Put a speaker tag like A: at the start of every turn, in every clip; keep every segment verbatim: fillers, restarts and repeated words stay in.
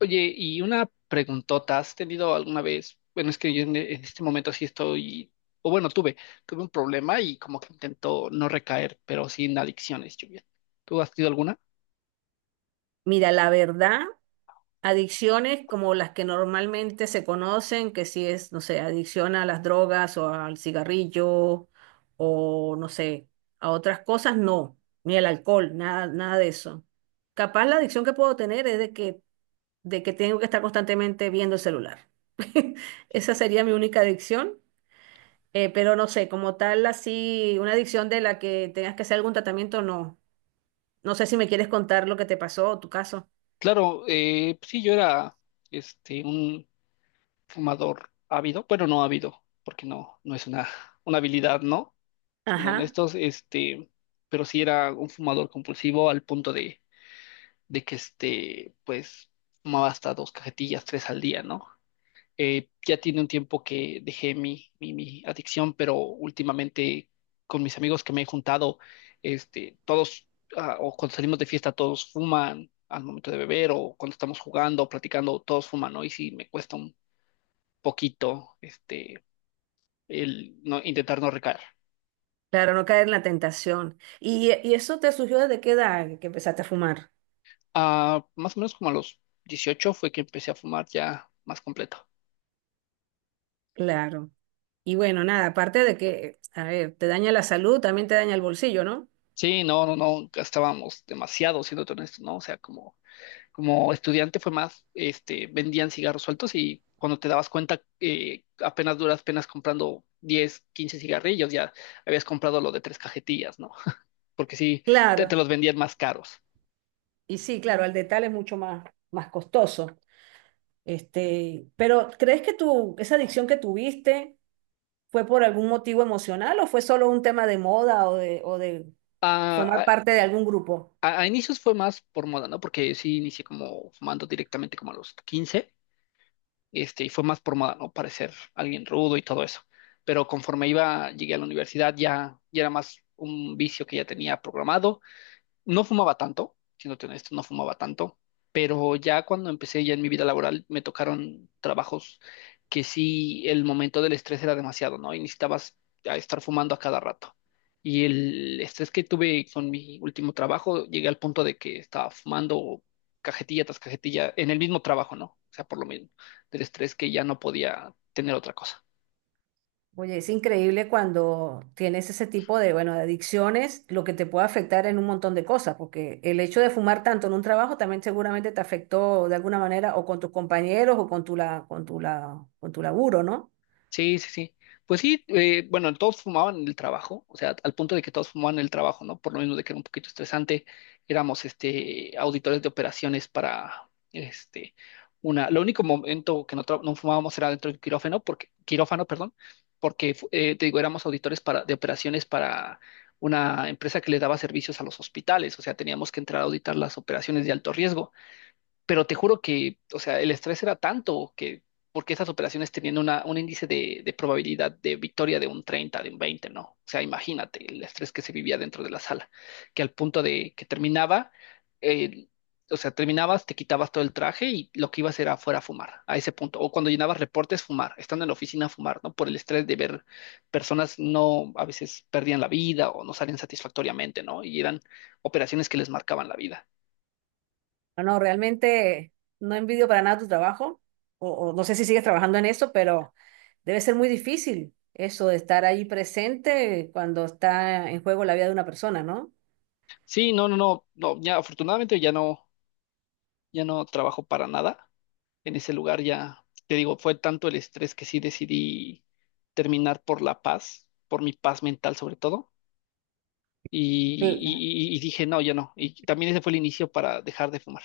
A: Oye, y una preguntota, ¿has tenido alguna vez? Bueno, es que yo en, en este momento sí estoy, o bueno, tuve, tuve un problema y como que intento no recaer, pero sin adicciones, Julián. ¿Tú has tenido alguna?
B: Mira, la verdad, adicciones como las que normalmente se conocen, que si es, no sé, adicción a las drogas o al cigarrillo o no sé, a otras cosas, no, ni el alcohol, nada, nada de eso. Capaz la adicción que puedo tener es de que, de que tengo que estar constantemente viendo el celular. Esa sería mi única adicción, eh, pero no sé, como tal, así, una adicción de la que tengas que hacer algún tratamiento, no. No sé si me quieres contar lo que te pasó o tu caso.
A: Claro, eh, pues sí, yo era este un fumador ávido, bueno, no ávido, porque no, no es una, una habilidad, ¿no? Siendo
B: Ajá.
A: honestos, este, pero sí era un fumador compulsivo al punto de, de que este, pues, fumaba hasta dos cajetillas, tres al día, ¿no? Eh, ya tiene un tiempo que dejé mi, mi, mi adicción, pero últimamente con mis amigos que me he juntado, este, todos, ah, o cuando salimos de fiesta, todos fuman al momento de beber, o cuando estamos jugando, o platicando, todos fuman, ¿no? Y sí, me cuesta un poquito, este, el no, intentar no recaer.
B: Claro, no caer en la tentación. ¿Y, y eso te surgió desde qué edad que empezaste a fumar?
A: Ah, más o menos como a los dieciocho fue que empecé a fumar ya más completo.
B: Claro. Y bueno, nada, aparte de que, a ver, te daña la salud, también te daña el bolsillo, ¿no?
A: Sí, no, no, no, gastábamos demasiado, siendo honesto, ¿no? O sea, como como estudiante fue más, este, vendían cigarros sueltos y cuando te dabas cuenta, eh, apenas duras penas comprando diez quince cigarrillos, ya habías comprado lo de tres cajetillas, ¿no? Porque sí, te, te
B: Claro.
A: los vendían más caros.
B: Y sí, claro, al detalle es mucho más, más costoso. Este, pero ¿crees que tu, esa adicción que tuviste fue por algún motivo emocional o fue solo un tema de moda o de, o de
A: A,
B: formar
A: a-
B: parte de algún grupo?
A: a- inicios fue más por moda, ¿no? Porque sí inicié como fumando directamente como a los quince este, y fue más por moda, ¿no? Parecer alguien rudo y todo eso. Pero conforme iba, llegué a la universidad, ya, ya era más un vicio que ya tenía programado, no fumaba tanto, siéndote honesto, no fumaba tanto, pero ya cuando empecé ya en mi vida laboral me tocaron trabajos que sí el momento del estrés era demasiado, ¿no? Y necesitabas a estar fumando a cada rato. Y el estrés que tuve con mi último trabajo, llegué al punto de que estaba fumando cajetilla tras cajetilla en el mismo trabajo, ¿no? O sea, por lo mismo, del estrés que ya no podía tener otra cosa.
B: Oye, es increíble cuando tienes ese tipo de, bueno, de adicciones, lo que te puede afectar en un montón de cosas, porque el hecho de fumar tanto en un trabajo también seguramente te afectó de alguna manera o con tus compañeros o con tu la, con tu la, con tu laburo, ¿no?
A: Sí, sí, sí. Pues sí, eh, bueno, todos fumaban en el trabajo, o sea, al punto de que todos fumaban en el trabajo, ¿no? Por lo menos de que era un poquito estresante, éramos este, auditores de operaciones para este, una. Lo único momento que no, tra- no fumábamos era dentro del quirófano, porque, quirófano, perdón, porque fu- eh, te digo, éramos auditores para, de operaciones para una empresa que le daba servicios a los hospitales, o sea, teníamos que entrar a auditar las operaciones de alto riesgo, pero te juro que, o sea, el estrés era tanto que, porque esas operaciones tenían una, un índice de, de probabilidad de victoria de un treinta, de un veinte, ¿no? O sea, imagínate el estrés que se vivía dentro de la sala, que al punto de que terminaba, eh, o sea, terminabas, te quitabas todo el traje y lo que ibas era fuera a fumar, a ese punto. O cuando llenabas reportes, fumar, estando en la oficina, fumar, ¿no? Por el estrés de ver personas no, a veces perdían la vida o no salían satisfactoriamente, ¿no? Y eran operaciones que les marcaban la vida.
B: No, no, realmente no envidio para nada tu trabajo, o, o no sé si sigues trabajando en eso, pero debe ser muy difícil eso de estar ahí presente cuando está en juego la vida de una persona, ¿no?
A: Sí, no, no, no, no, ya afortunadamente ya no, ya no trabajo para nada en ese lugar, ya te digo, fue tanto el estrés que sí decidí terminar por la paz, por mi paz mental sobre todo, y,
B: Sí.
A: y- y- y dije, no, ya no, y también ese fue el inicio para dejar de fumar.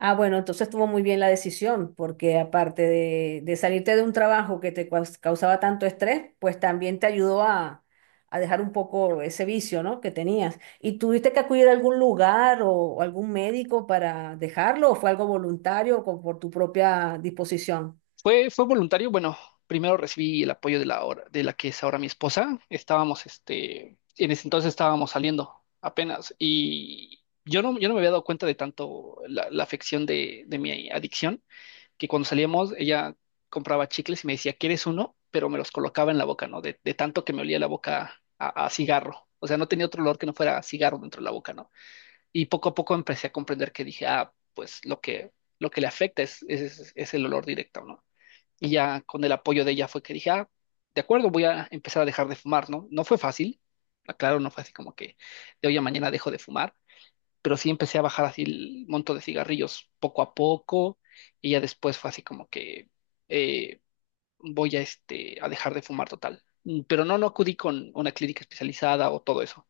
B: Ah, bueno, entonces estuvo muy bien la decisión, porque aparte de, de salirte de un trabajo que te caus- causaba tanto estrés, pues también te ayudó a, a dejar un poco ese vicio, ¿no? que tenías. ¿Y tuviste que acudir a algún lugar o, o algún médico para dejarlo o fue algo voluntario o con- por tu propia disposición?
A: Fue, fue voluntario, bueno, primero recibí el apoyo de la, hora- de la que es ahora mi esposa, estábamos, este, en ese entonces estábamos saliendo apenas, y yo no, yo no me había dado cuenta de tanto la, la afección de de mi adicción que cuando salíamos ella compraba chicles y me decía, ¿quieres uno? Pero me los colocaba en la boca, ¿no? De, de tanto que me olía la boca a, a cigarro. O sea, no tenía otro olor que no fuera cigarro dentro de la boca, ¿no? Y poco a poco empecé a comprender que dije, ah, pues lo que, lo que le afecta es, es, es el olor directo, ¿no? Y ya con el apoyo de ella fue que dije, ah, de acuerdo, voy a empezar a dejar de fumar, ¿no? No fue fácil, claro, no fue así como que de hoy a mañana dejo de fumar, pero sí empecé a bajar así el monto de cigarrillos poco a poco y ya después fue así como que eh, voy a, este, a dejar de fumar total. Mm, Pero no, no acudí con una clínica especializada o todo eso.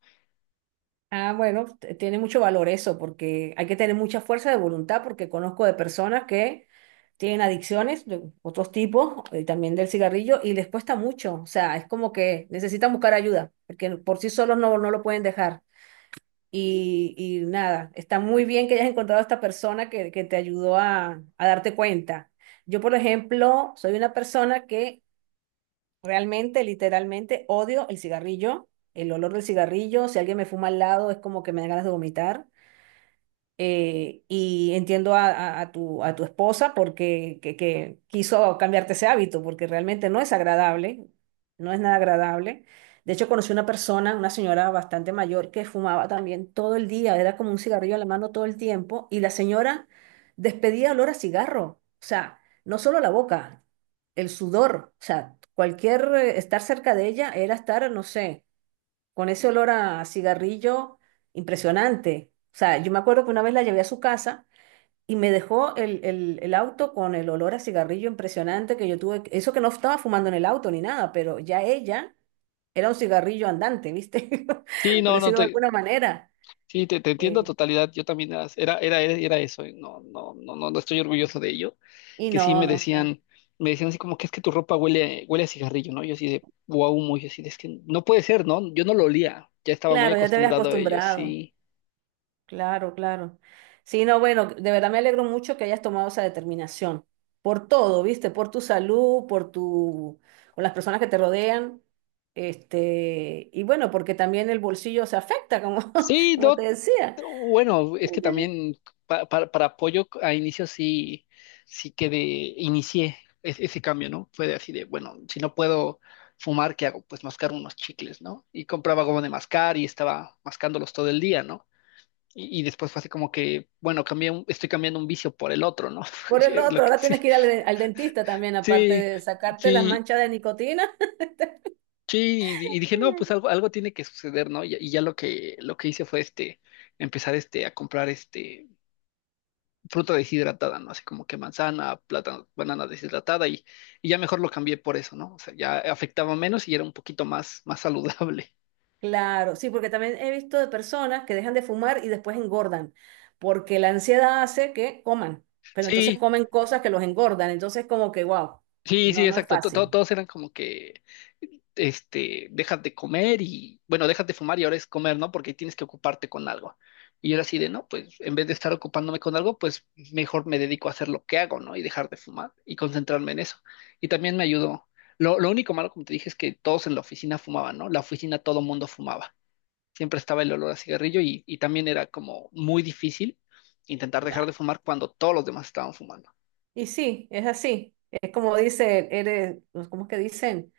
B: Ah, bueno, t- tiene mucho valor eso, porque hay que tener mucha fuerza de voluntad, porque conozco de personas que tienen adicciones de otros tipos, eh, también del cigarrillo, y les cuesta mucho. O sea, es como que necesitan buscar ayuda, porque por sí solos no, no lo pueden dejar. Y, y nada, está muy bien que hayas encontrado a esta persona que, que te ayudó a, a darte cuenta. Yo, por ejemplo, soy una persona que realmente, literalmente, odio el cigarrillo, el olor del cigarrillo. Si alguien me fuma al lado, es como que me dan ganas de vomitar eh, y entiendo a, a- a tu, a tu esposa porque que, que quiso cambiarte ese hábito, porque realmente no es agradable, no es nada agradable. De hecho, conocí una persona, una señora bastante mayor, que fumaba también todo el día, era como un cigarrillo en la mano todo el tiempo, y la señora despedía olor a cigarro, o sea, no solo la boca, el sudor, o sea, cualquier eh, estar cerca de ella era estar, no sé, con ese olor a cigarrillo impresionante. O sea, yo me acuerdo que una vez la llevé a su casa y me dejó el, el, el auto con el olor a cigarrillo impresionante que yo tuve. que- Eso que no estaba fumando en el auto ni nada, pero ya ella era un cigarrillo andante, ¿viste?
A: Sí,
B: Por
A: no, no
B: decirlo de
A: te,
B: alguna manera.
A: sí, te, te entiendo a
B: Eh,
A: totalidad. Yo también era, era, era, era eso. eh, No, no, no, no, no estoy orgulloso de ello.
B: y
A: Que sí
B: no,
A: me
B: no, claro.
A: decían, me decían así como que es que tu ropa huele, huele a cigarrillo, ¿no? Yo así de wow, muy así de, es que no puede ser, ¿no? Yo no lo olía. Ya estaba muy
B: Claro, ya te habías
A: acostumbrado a ello,
B: acostumbrado.
A: sí.
B: Claro, claro. Sí, no, bueno, de verdad me alegro mucho que hayas tomado esa determinación. Por todo, ¿viste? Por tu salud, por tu, por las personas que te rodean. Este, y bueno, porque también el bolsillo se afecta, como,
A: Sí,
B: como te
A: no,
B: decía.
A: bueno, es que también pa- para, para apoyo a inicio sí, sí que de, inicié es- ese cambio, ¿no? Fue de así de, bueno, si no puedo fumar, ¿qué hago? Pues mascar unos chicles, ¿no? Y compraba goma de mascar y estaba mascándolos todo el día, ¿no? Y, y después fue así como que, bueno, cambié un- estoy cambiando un vicio por el otro, ¿no?
B: Por el
A: Sí, lo
B: otro,
A: que,
B: ahora
A: sí,
B: tienes que ir al, al dentista también, aparte
A: sí,
B: de sacarte las
A: sí,
B: manchas de nicotina.
A: sí, y, y dije, no, pues algo, algo tiene que suceder, ¿no? Y, y ya lo que, lo que hice fue este empezar este a comprar este fruta deshidratada, ¿no? Así como que manzana, plátano, banana deshidratada y, y ya mejor lo cambié por eso, ¿no? O sea, ya afectaba menos y era un poquito más, más saludable.
B: Claro, sí, porque también he visto de personas que dejan de fumar y después engordan, porque la ansiedad hace que coman, pero entonces
A: Sí,
B: comen cosas que los engordan, entonces como que, wow,
A: sí,
B: no,
A: sí,
B: no es
A: exacto. To- to-
B: fácil.
A: todos eran como que, este, dejas de comer y, bueno, dejas de fumar y ahora es comer, ¿no? Porque tienes que ocuparte con algo. Y yo era así de, no, pues en vez de estar ocupándome con algo, pues mejor me dedico a hacer lo que hago, ¿no? Y dejar de fumar y concentrarme en eso. Y también me ayudó. Lo, lo único malo, como te dije, es que todos en la oficina fumaban, ¿no? La oficina todo mundo fumaba. Siempre estaba el olor a cigarrillo y, y también era como muy difícil intentar dejar
B: Claro.
A: de fumar cuando todos los demás estaban fumando.
B: Y sí, es así, es como dice, eres, ¿cómo es que dicen?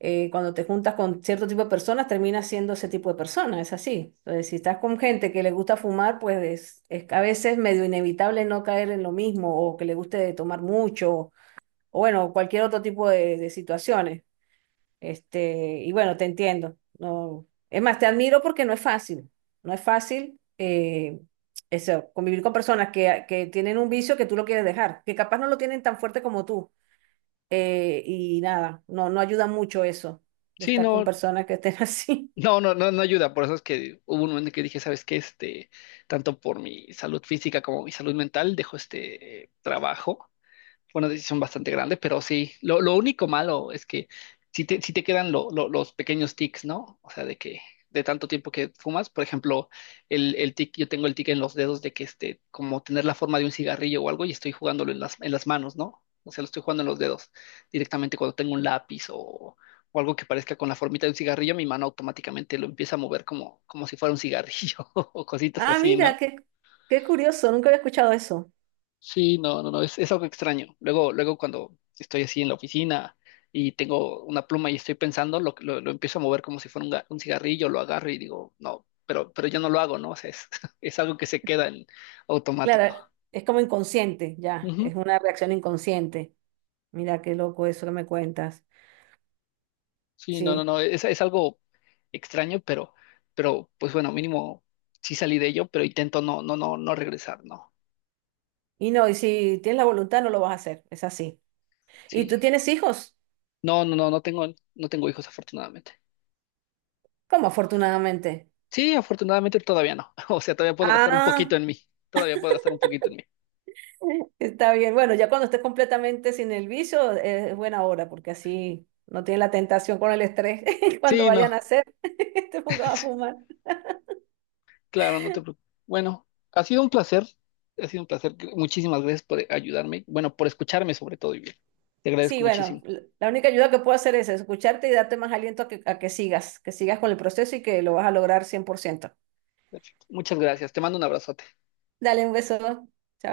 B: Eh, cuando te juntas con cierto tipo de personas, terminas siendo ese tipo de persona, es así. Entonces, si estás con gente que le gusta fumar, pues es, es a veces medio inevitable no caer en lo mismo o que le guste tomar mucho o bueno, cualquier otro tipo de, de situaciones. Este, y bueno, te entiendo. No, es más, te admiro porque no es fácil. No es fácil eh, eso, convivir con personas que, que tienen un vicio que tú lo quieres dejar, que capaz no lo tienen tan fuerte como tú. Eh, y nada, no, no ayuda mucho eso, de
A: Sí,
B: estar con
A: no,
B: personas que estén así.
A: no, no, no, no ayuda. Por eso es que hubo un momento en que dije, ¿sabes qué? Este, tanto por mi salud física como mi salud mental, dejo este eh, trabajo. Bueno, sí son bastante grandes, pero sí, lo, lo único malo es que si te, sí te quedan lo- lo- los pequeños tics, ¿no? O sea, de que de tanto tiempo que fumas, por ejemplo, el, el tic, yo tengo el tic en los dedos de que este, como tener la forma de un cigarrillo o algo y estoy jugándolo en las, en las manos, ¿no? O sea, lo estoy jugando en los dedos directamente cuando tengo un lápiz o, o algo que parezca con la formita de un cigarrillo, mi mano automáticamente lo empieza a mover como, como si fuera un cigarrillo o cositas
B: Ah,
A: así, ¿no?
B: mira, qué, qué curioso, nunca había escuchado eso.
A: Sí, no, no, no, es, es algo extraño. Luego, luego cuando estoy así en la oficina y tengo una pluma y estoy pensando, lo, lo, lo empiezo a mover como si fuera un, ga- un cigarrillo, lo agarro y digo, no, pero, pero yo no lo hago, ¿no? O sea, es, es algo que se queda en automático.
B: Claro, es como inconsciente, ya,
A: Ujú.
B: es una reacción inconsciente. Mira qué loco eso que me cuentas.
A: Sí, no, no,
B: Sí.
A: no, es, es algo extraño, pero, pero pues bueno, mínimo sí salí de ello, pero intento no, no, no, no regresar, ¿no?
B: Y no, y si tienes la voluntad no lo vas a hacer, es así. ¿Y
A: Sí.
B: tú tienes hijos?
A: No, no, no, no tengo, no tengo hijos, afortunadamente.
B: ¿Cómo afortunadamente?
A: Sí, afortunadamente todavía no. O sea, todavía puedo gastar un poquito
B: Ah,
A: en mí. Todavía puedo gastar un poquito en mí.
B: está bien. Bueno, ya cuando estés completamente sin el vicio eh, es buena hora porque así no tienes la tentación con el estrés cuando
A: Sí, no.
B: vayan a hacer, te pongas a fumar.
A: Claro, no te preocupes. Bueno, ha sido un placer. Ha sido un placer. Muchísimas gracias por ayudarme. Bueno, por escucharme sobre todo. Y bien. Te
B: Sí,
A: agradezco
B: bueno,
A: muchísimo.
B: l- la única ayuda que puedo hacer es escucharte y darte más aliento a que, a que sigas, que sigas con el proceso y que lo vas a lograr cien por ciento.
A: Perfecto. Muchas gracias. Te mando un abrazote.
B: Dale un beso. Chao.